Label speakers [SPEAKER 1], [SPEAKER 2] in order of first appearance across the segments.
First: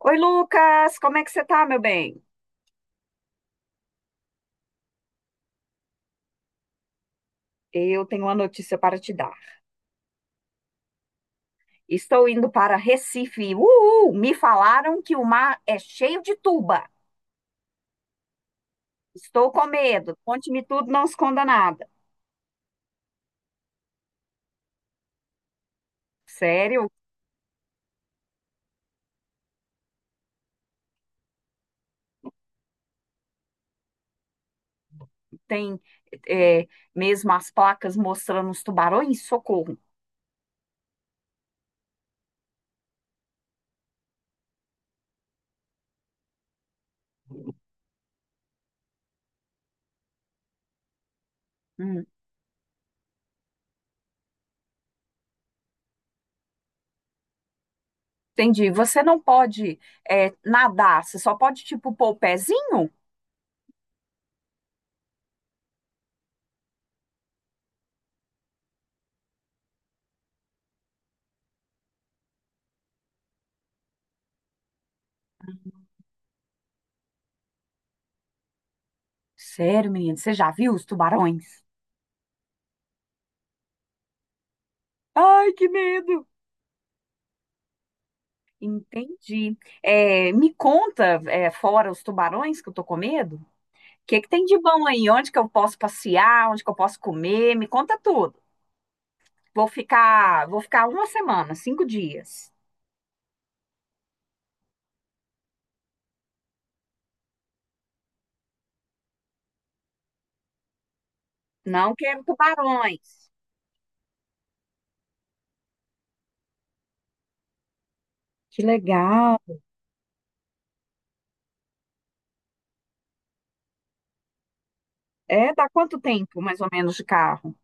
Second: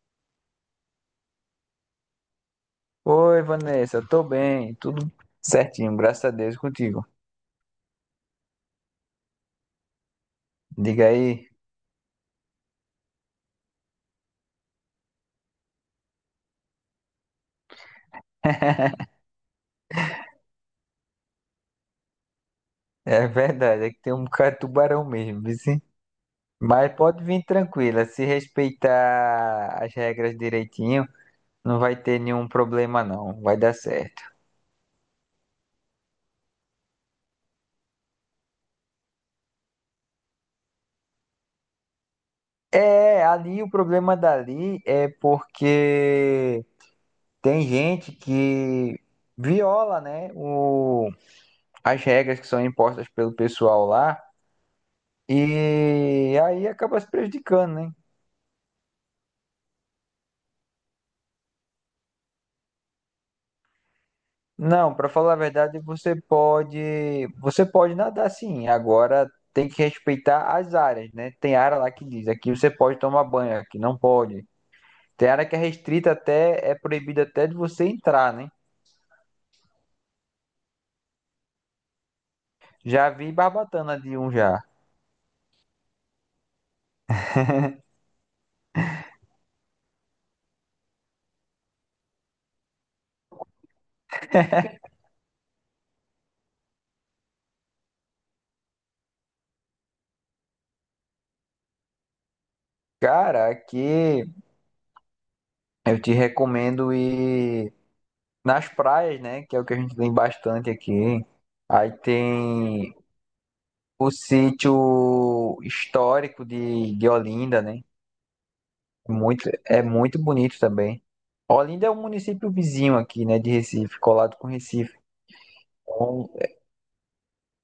[SPEAKER 1] Oi, Lucas, como é que você tá, meu bem?
[SPEAKER 2] Oi, Vanessa, tô bem, tudo certinho, graças a Deus e contigo.
[SPEAKER 1] Eu tenho uma notícia para te dar.
[SPEAKER 2] Diga aí.
[SPEAKER 1] Estou indo para Recife. Uhul! Me falaram que o mar é cheio de tuba. Estou com medo. Conte-me tudo, não esconda nada.
[SPEAKER 2] É verdade, é que tem um bocado de tubarão mesmo, viu, sim?
[SPEAKER 1] Sério?
[SPEAKER 2] Mas pode vir tranquila, se respeitar as regras direitinho, não vai ter nenhum problema não, vai dar certo.
[SPEAKER 1] Tem é, mesmo as placas mostrando os tubarões? Socorro.
[SPEAKER 2] É, ali o problema dali é porque tem gente que viola, né, as
[SPEAKER 1] Hum,
[SPEAKER 2] regras que são impostas pelo pessoal lá e aí acaba se prejudicando, né?
[SPEAKER 1] entendi. Você não pode nadar, você só pode, tipo, pôr o pezinho?
[SPEAKER 2] Não, para falar a verdade, você pode nadar sim. Agora tem que respeitar as áreas, né? Tem área lá que diz, aqui você pode tomar banho, aqui não pode. Tem área que é restrita até, é proibida até de você entrar, né?
[SPEAKER 1] Sério, menino, você já viu os tubarões?
[SPEAKER 2] Já vi barbatana de um já.
[SPEAKER 1] Ai, que medo! Entendi. É, me conta, fora os tubarões que eu tô com medo, o que que tem de bom aí? Onde que eu posso passear? Onde que eu posso comer? Me conta tudo. Vou ficar uma semana, cinco dias.
[SPEAKER 2] Cara, aqui eu te recomendo ir nas praias, né? Que é o que a gente tem bastante aqui. Aí
[SPEAKER 1] Não quero
[SPEAKER 2] tem
[SPEAKER 1] tubarões.
[SPEAKER 2] o sítio histórico de Olinda, né?
[SPEAKER 1] Que legal.
[SPEAKER 2] Muito, é muito bonito também. Olinda é um município vizinho aqui, né, de Recife, colado com Recife.
[SPEAKER 1] É, dá quanto
[SPEAKER 2] Então,
[SPEAKER 1] tempo, mais ou menos, de carro?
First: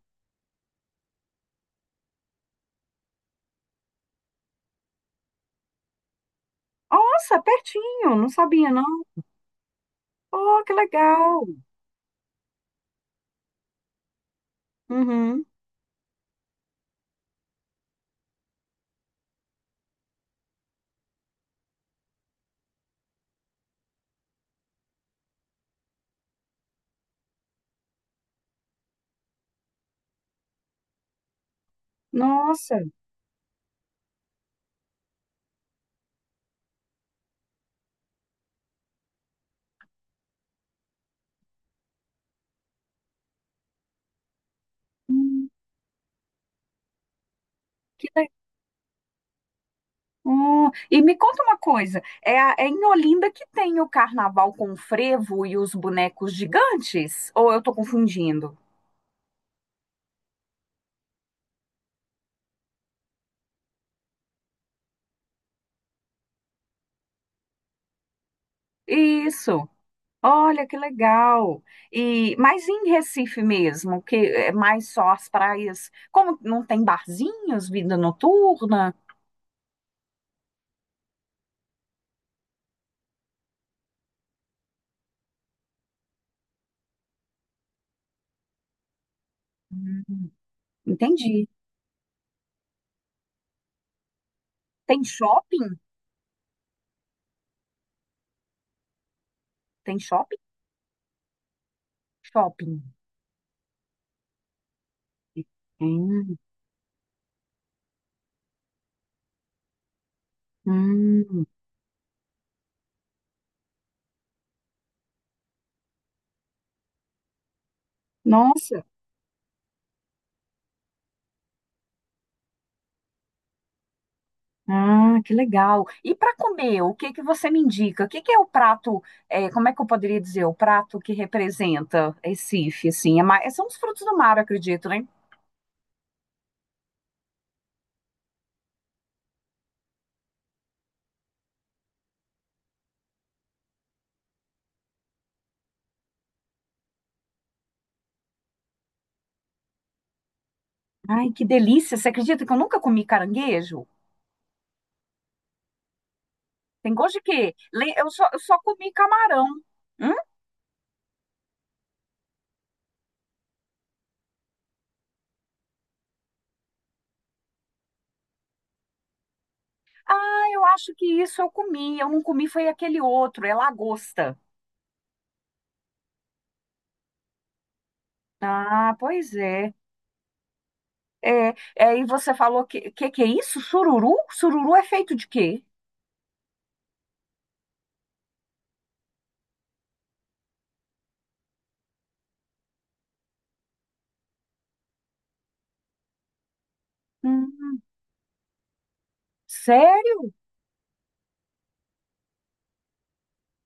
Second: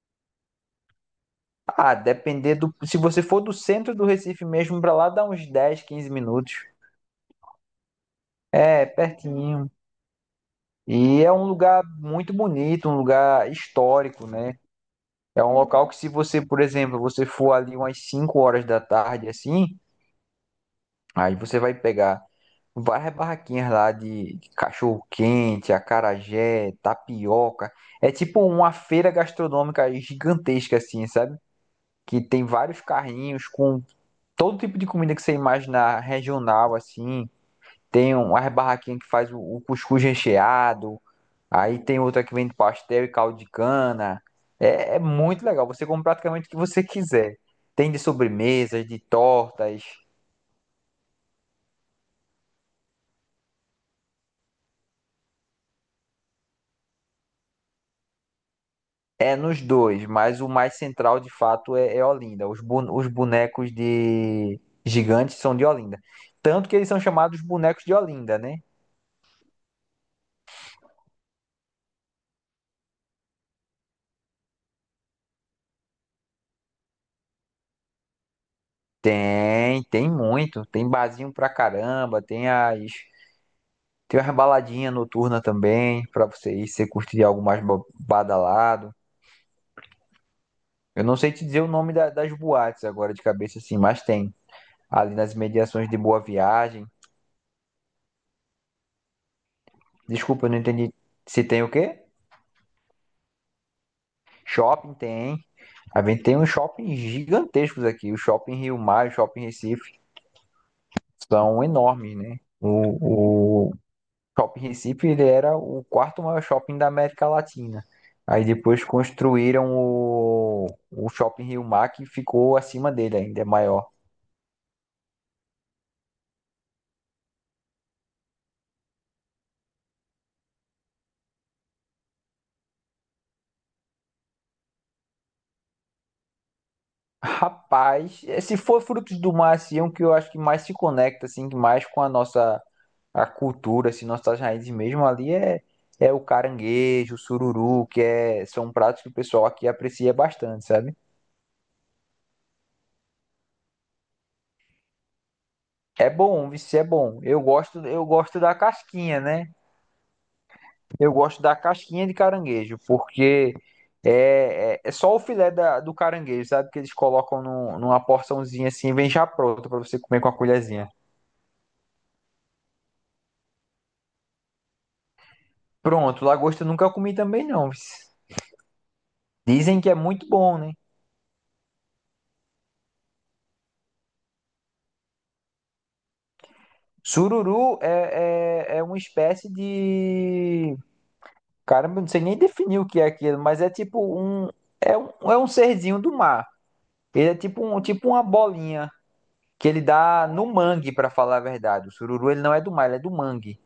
[SPEAKER 2] depender do. Se você for do centro do Recife mesmo, pra lá dá uns 10 15 minutos.
[SPEAKER 1] Nossa, pertinho. Não sabia, não.
[SPEAKER 2] É, pertinho.
[SPEAKER 1] Oh, que
[SPEAKER 2] E é um
[SPEAKER 1] legal.
[SPEAKER 2] lugar muito bonito, um lugar histórico, né? É
[SPEAKER 1] Uhum.
[SPEAKER 2] um local que, se você, por exemplo, você for ali umas 5 horas da tarde, assim, aí você vai pegar. Várias barraquinhas lá de cachorro-quente, acarajé, tapioca. É tipo uma feira gastronômica gigantesca, assim, sabe? Que tem
[SPEAKER 1] Nossa.
[SPEAKER 2] vários carrinhos com todo tipo de comida que você imaginar regional, assim. Tem uma barraquinha que faz o cuscuz recheado. Aí tem outra que vende pastel e caldo de cana. É, é muito
[SPEAKER 1] Hum,
[SPEAKER 2] legal. Você come praticamente o que você quiser. Tem de
[SPEAKER 1] que legal.
[SPEAKER 2] sobremesas, de tortas.
[SPEAKER 1] E me conta uma coisa, é em Olinda que tem o carnaval com o frevo e os bonecos gigantes? Ou eu estou confundindo?
[SPEAKER 2] É nos dois, mas o mais central de fato é, é Olinda. Os bonecos de gigantes são de Olinda. Tanto que eles são chamados bonecos de Olinda, né?
[SPEAKER 1] Isso. Olha que legal. E mas em Recife mesmo, que é mais só as praias, como não tem barzinhos, vida noturna?
[SPEAKER 2] Tem, tem muito. Tem barzinho pra caramba, tem as. Tem umas baladinhas noturnas também, pra você ir, se você curtir algo mais badalado.
[SPEAKER 1] Hum,
[SPEAKER 2] Eu não sei te
[SPEAKER 1] entendi.
[SPEAKER 2] dizer o nome das boates agora de cabeça, assim, mas tem.
[SPEAKER 1] Tem
[SPEAKER 2] Ali nas
[SPEAKER 1] shopping?
[SPEAKER 2] imediações de Boa Viagem.
[SPEAKER 1] Tem shopping?
[SPEAKER 2] Desculpa, eu não entendi. Se tem o quê?
[SPEAKER 1] Shopping.
[SPEAKER 2] Shopping tem. A gente tem
[SPEAKER 1] Hum,
[SPEAKER 2] uns shoppings gigantescos aqui. O Shopping Rio Mar, o Shopping Recife,
[SPEAKER 1] hum.
[SPEAKER 2] são enormes, né? O Shopping Recife, ele era o quarto maior shopping da América Latina. Aí depois
[SPEAKER 1] Nossa.
[SPEAKER 2] construíram o Shopping Rio Mar, que ficou acima dele ainda, é maior.
[SPEAKER 1] Ah, que legal. E para comer, o que que você me indica? O que que é o prato, como é que eu poderia dizer, o prato que representa Recife, assim? É mais, são os frutos do mar, eu acredito, né?
[SPEAKER 2] Rapaz, se for Frutos do Mar, assim, é um que eu acho que mais se conecta, assim, que mais com a nossa a cultura, assim, nossas raízes mesmo ali é o caranguejo, o sururu, que é, são pratos que o pessoal aqui aprecia bastante, sabe?
[SPEAKER 1] Ai, que delícia. Você acredita que eu nunca comi caranguejo?
[SPEAKER 2] É bom, vice é
[SPEAKER 1] Tem gosto
[SPEAKER 2] bom.
[SPEAKER 1] de quê?
[SPEAKER 2] Eu
[SPEAKER 1] Eu
[SPEAKER 2] gosto da
[SPEAKER 1] só comi
[SPEAKER 2] casquinha,
[SPEAKER 1] camarão.
[SPEAKER 2] né?
[SPEAKER 1] Hum?
[SPEAKER 2] Eu gosto da casquinha de caranguejo, porque é só o filé do caranguejo, sabe? Que eles colocam numa porçãozinha assim, vem já pronto pra você comer com a
[SPEAKER 1] Ah, eu
[SPEAKER 2] colherzinha.
[SPEAKER 1] acho que isso eu comi. Eu não comi foi aquele outro, é lagosta.
[SPEAKER 2] Pronto, lagosta eu nunca comi também não, vice.
[SPEAKER 1] Ah, pois é.
[SPEAKER 2] Dizem que é muito bom, né?
[SPEAKER 1] E você falou que é isso? Sururu? Sururu é feito de quê?
[SPEAKER 2] Sururu é uma espécie de. Caramba, eu não sei nem definir o que é aquilo, mas é tipo um. É um, é um serzinho do mar. Ele é tipo, um,
[SPEAKER 1] Hum,
[SPEAKER 2] tipo uma bolinha que ele
[SPEAKER 1] sério?
[SPEAKER 2] dá no mangue, pra falar a verdade. O sururu ele não é do mar, ele é do mangue.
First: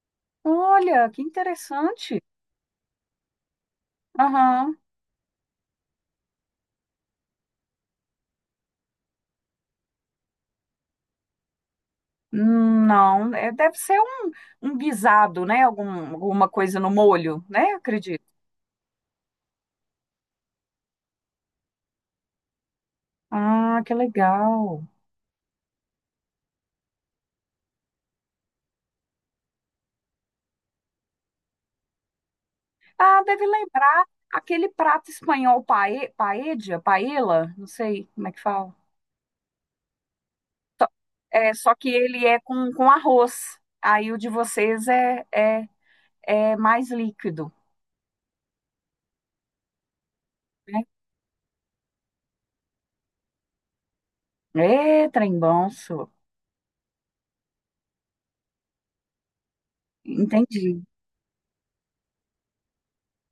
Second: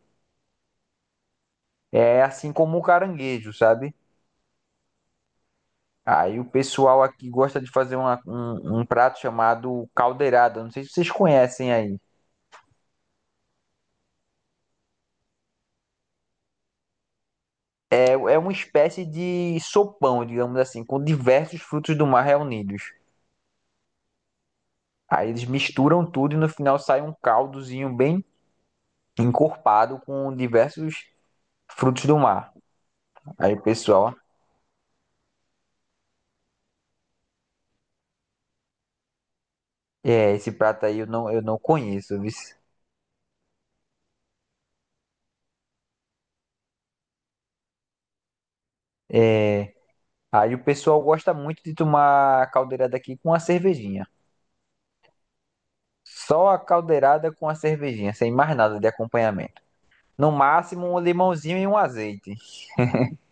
[SPEAKER 1] Olha, que
[SPEAKER 2] É
[SPEAKER 1] interessante.
[SPEAKER 2] assim como o caranguejo, sabe?
[SPEAKER 1] Aham.
[SPEAKER 2] Aí o pessoal aqui gosta de fazer um prato chamado caldeirada. Não sei se vocês conhecem aí.
[SPEAKER 1] Não, é, deve ser um guisado, né? Algum, alguma coisa no molho, né? Eu
[SPEAKER 2] É,
[SPEAKER 1] acredito.
[SPEAKER 2] é uma espécie de sopão, digamos assim, com diversos frutos do mar reunidos.
[SPEAKER 1] Ah, que legal.
[SPEAKER 2] Aí eles misturam tudo e no final sai um caldozinho bem encorpado com diversos frutos do mar.
[SPEAKER 1] Ah, deve
[SPEAKER 2] Aí o
[SPEAKER 1] lembrar
[SPEAKER 2] pessoal,
[SPEAKER 1] aquele prato espanhol paella, paella, não sei como é que fala.
[SPEAKER 2] é, esse prato aí eu
[SPEAKER 1] É,
[SPEAKER 2] não
[SPEAKER 1] só que
[SPEAKER 2] conheço,
[SPEAKER 1] ele
[SPEAKER 2] viu?
[SPEAKER 1] é com arroz. Aí o de vocês é mais líquido,
[SPEAKER 2] É. Aí o
[SPEAKER 1] né?
[SPEAKER 2] pessoal gosta muito de tomar a caldeirada aqui com a cervejinha.
[SPEAKER 1] É, trem bom, só.
[SPEAKER 2] Só a caldeirada com a cervejinha, sem mais nada de acompanhamento. No
[SPEAKER 1] Entendi.
[SPEAKER 2] máximo um limãozinho e um azeite.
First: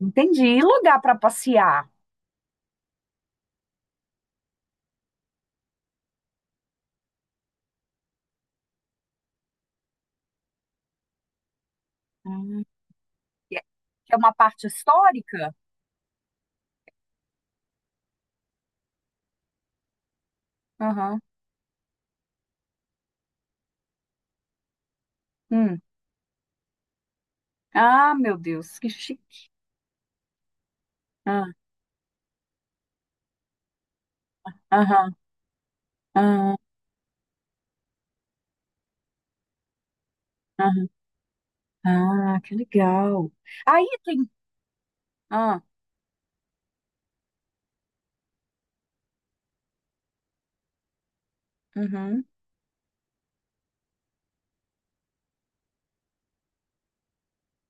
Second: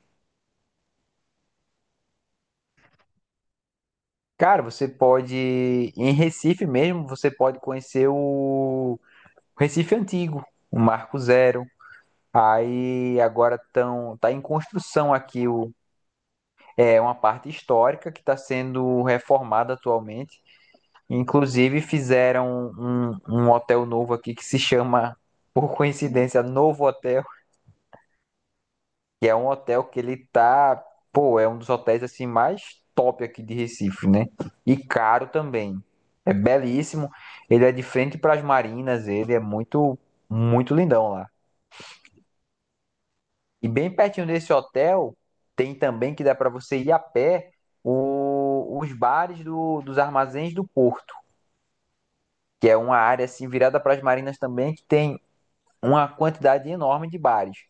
[SPEAKER 1] Entendi. E lugar para passear?
[SPEAKER 2] Cara, você pode, em Recife mesmo, você pode conhecer o Recife Antigo, o Marco Zero.
[SPEAKER 1] Ah.
[SPEAKER 2] Aí
[SPEAKER 1] Que
[SPEAKER 2] agora
[SPEAKER 1] é, que
[SPEAKER 2] tão,
[SPEAKER 1] é
[SPEAKER 2] tá
[SPEAKER 1] uma
[SPEAKER 2] em
[SPEAKER 1] parte
[SPEAKER 2] construção aqui
[SPEAKER 1] histórica.
[SPEAKER 2] o, é uma parte histórica que está sendo reformada atualmente.
[SPEAKER 1] Aham.
[SPEAKER 2] Inclusive fizeram um, um hotel novo aqui que se chama, por
[SPEAKER 1] Hum.
[SPEAKER 2] coincidência, Novo Hotel,
[SPEAKER 1] Ah, meu Deus, que
[SPEAKER 2] que é
[SPEAKER 1] chique.
[SPEAKER 2] um hotel que ele tá, pô, é
[SPEAKER 1] Ah,
[SPEAKER 2] um dos hotéis assim mais top aqui de Recife, né? E
[SPEAKER 1] aham,
[SPEAKER 2] caro também. É
[SPEAKER 1] ah,
[SPEAKER 2] belíssimo. Ele é de frente para as marinas, ele é muito, muito
[SPEAKER 1] aham.
[SPEAKER 2] lindão lá.
[SPEAKER 1] Ah, que legal.
[SPEAKER 2] E
[SPEAKER 1] Aí
[SPEAKER 2] bem pertinho
[SPEAKER 1] tem.
[SPEAKER 2] desse hotel
[SPEAKER 1] Ah,
[SPEAKER 2] tem também que dá para você ir a pé os bares dos armazéns do Porto,
[SPEAKER 1] uhum,
[SPEAKER 2] que é uma área assim virada para as marinas também que tem uma quantidade enorme de bares,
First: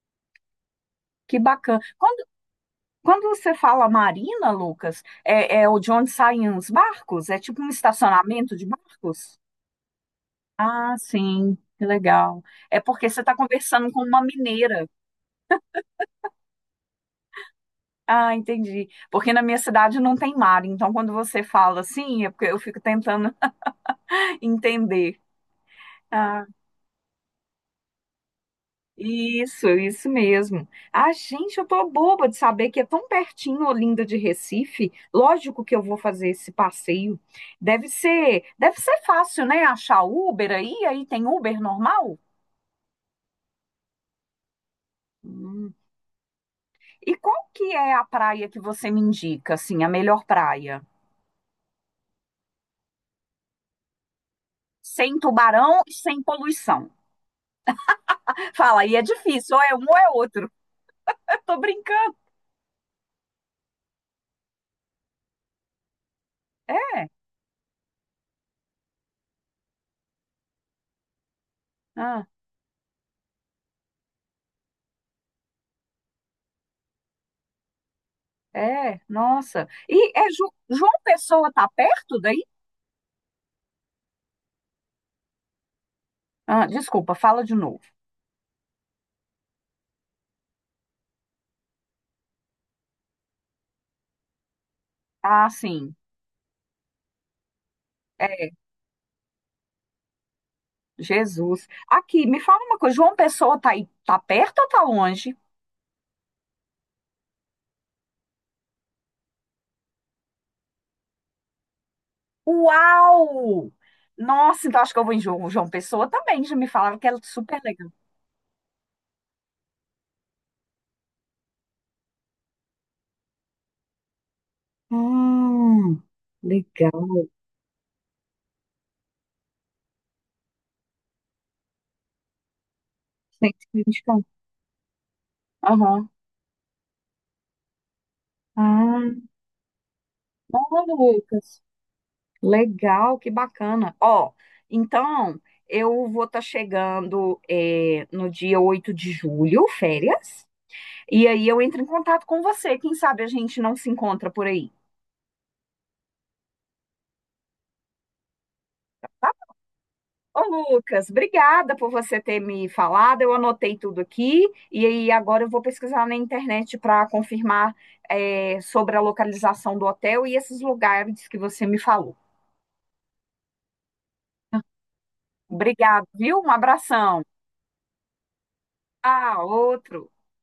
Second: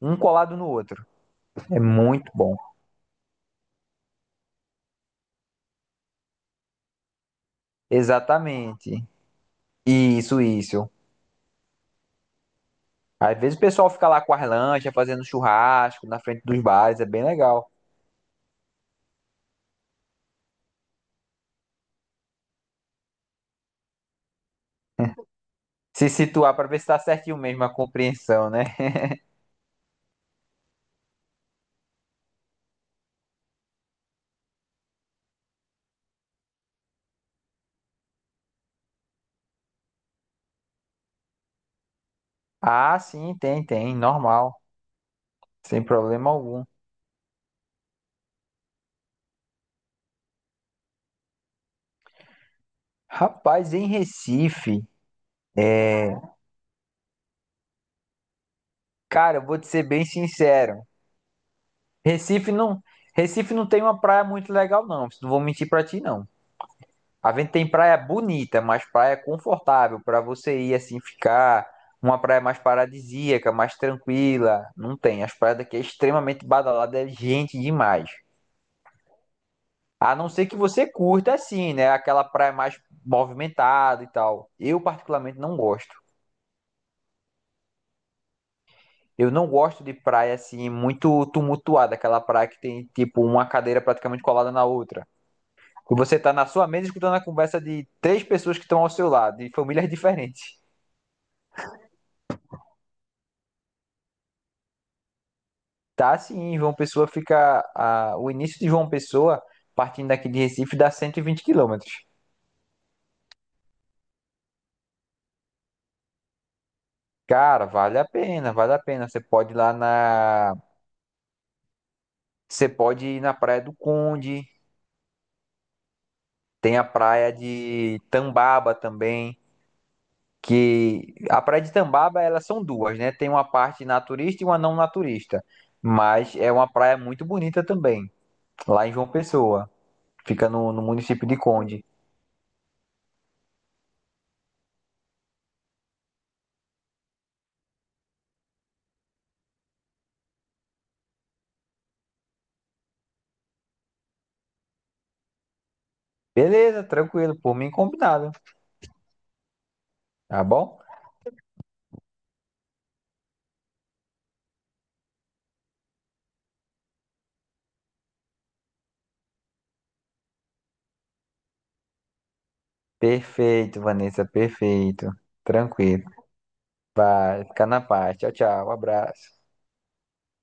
[SPEAKER 2] um colado no outro.
[SPEAKER 1] que bacana.
[SPEAKER 2] É muito bom.
[SPEAKER 1] Quando você fala marina, Lucas, é o de onde saem os barcos? É tipo um estacionamento de
[SPEAKER 2] Exatamente.
[SPEAKER 1] barcos?
[SPEAKER 2] Isso, isso.
[SPEAKER 1] Ah, sim, que legal. É porque você está
[SPEAKER 2] Às vezes o pessoal
[SPEAKER 1] conversando com
[SPEAKER 2] fica lá
[SPEAKER 1] uma
[SPEAKER 2] com as
[SPEAKER 1] mineira.
[SPEAKER 2] lanchas, fazendo churrasco na frente dos bares, é bem legal.
[SPEAKER 1] Ah, entendi. Porque na minha cidade não tem mar, então quando você fala assim, é porque eu fico tentando entender.
[SPEAKER 2] Se
[SPEAKER 1] Ah,
[SPEAKER 2] situar para ver se tá certinho mesmo a compreensão, né?
[SPEAKER 1] isso mesmo. Ah, gente, eu tô boba de saber que é tão pertinho Olinda de Recife. Lógico que eu vou fazer esse passeio. Deve ser fácil, né? Achar Uber aí, aí tem Uber normal?
[SPEAKER 2] Ah, sim, tem, tem, normal,
[SPEAKER 1] Hum.
[SPEAKER 2] sem problema algum.
[SPEAKER 1] E qual que é a praia que você me indica, assim, a melhor praia?
[SPEAKER 2] Rapaz, em Recife,
[SPEAKER 1] Sem tubarão e
[SPEAKER 2] é...
[SPEAKER 1] sem poluição. Fala, aí é
[SPEAKER 2] cara, eu
[SPEAKER 1] difícil,
[SPEAKER 2] vou
[SPEAKER 1] ou
[SPEAKER 2] te
[SPEAKER 1] é um
[SPEAKER 2] ser
[SPEAKER 1] ou
[SPEAKER 2] bem
[SPEAKER 1] é outro.
[SPEAKER 2] sincero.
[SPEAKER 1] Eu tô brincando.
[SPEAKER 2] Recife não, Recife não tem uma praia muito legal não, não vou mentir para ti não.
[SPEAKER 1] É,
[SPEAKER 2] A gente tem praia bonita, mas praia confortável para você ir assim ficar. Uma
[SPEAKER 1] ah,
[SPEAKER 2] praia mais paradisíaca, mais tranquila. Não tem. As praias daqui é extremamente badalada, é gente demais.
[SPEAKER 1] nossa.
[SPEAKER 2] A
[SPEAKER 1] E
[SPEAKER 2] não
[SPEAKER 1] é
[SPEAKER 2] ser que você
[SPEAKER 1] João
[SPEAKER 2] curta
[SPEAKER 1] Pessoa tá
[SPEAKER 2] assim, né?
[SPEAKER 1] perto
[SPEAKER 2] Aquela
[SPEAKER 1] daí?
[SPEAKER 2] praia mais movimentada e tal. Eu particularmente não gosto.
[SPEAKER 1] Ah, desculpa, fala de novo.
[SPEAKER 2] Eu não gosto de praia assim muito tumultuada, aquela praia que tem tipo uma cadeira praticamente colada na outra.
[SPEAKER 1] Ah,
[SPEAKER 2] E
[SPEAKER 1] sim.
[SPEAKER 2] você tá na sua mesa escutando a conversa de três
[SPEAKER 1] É,
[SPEAKER 2] pessoas que estão ao seu lado, de famílias diferentes.
[SPEAKER 1] Jesus. Aqui, me fala uma coisa. João Pessoa tá aí, tá perto ou tá longe?
[SPEAKER 2] Tá sim, em João Pessoa fica. O início de João Pessoa, partindo daqui de Recife, dá 120 quilômetros.
[SPEAKER 1] Uau! Nossa, então acho que eu vou em João Pessoa também. Já me falava que é super
[SPEAKER 2] Cara,
[SPEAKER 1] legal.
[SPEAKER 2] vale a pena, vale a pena. Você pode ir lá na. Você pode ir na Praia do Conde,
[SPEAKER 1] Hum,
[SPEAKER 2] tem a
[SPEAKER 1] legal.
[SPEAKER 2] praia de Tambaba também. Que a praia de Tambaba, elas são duas, né? Tem uma parte
[SPEAKER 1] 120.
[SPEAKER 2] naturista e uma não naturista.
[SPEAKER 1] Aham.
[SPEAKER 2] Mas é uma praia muito bonita também, lá em João
[SPEAKER 1] Ah,
[SPEAKER 2] Pessoa. Fica no, no
[SPEAKER 1] olha,
[SPEAKER 2] município de
[SPEAKER 1] Lucas.
[SPEAKER 2] Conde.
[SPEAKER 1] Legal, que bacana. Ó, então, eu vou estar chegando no dia 8 de julho, férias. E aí eu entro em contato com você. Quem sabe a gente não se encontra por aí.
[SPEAKER 2] Beleza, tranquilo, por mim combinado,
[SPEAKER 1] Ô,
[SPEAKER 2] tá bom?
[SPEAKER 1] Lucas, obrigada por você ter me falado. Eu anotei tudo aqui e aí agora eu vou pesquisar na internet para confirmar sobre a localização do hotel e esses lugares que você me falou.
[SPEAKER 2] Perfeito, Vanessa, perfeito. Tranquilo.
[SPEAKER 1] Obrigada, viu? Um abração.
[SPEAKER 2] Vai, fica na paz. Tchau, tchau. Um
[SPEAKER 1] Ah,
[SPEAKER 2] abraço.
[SPEAKER 1] outro.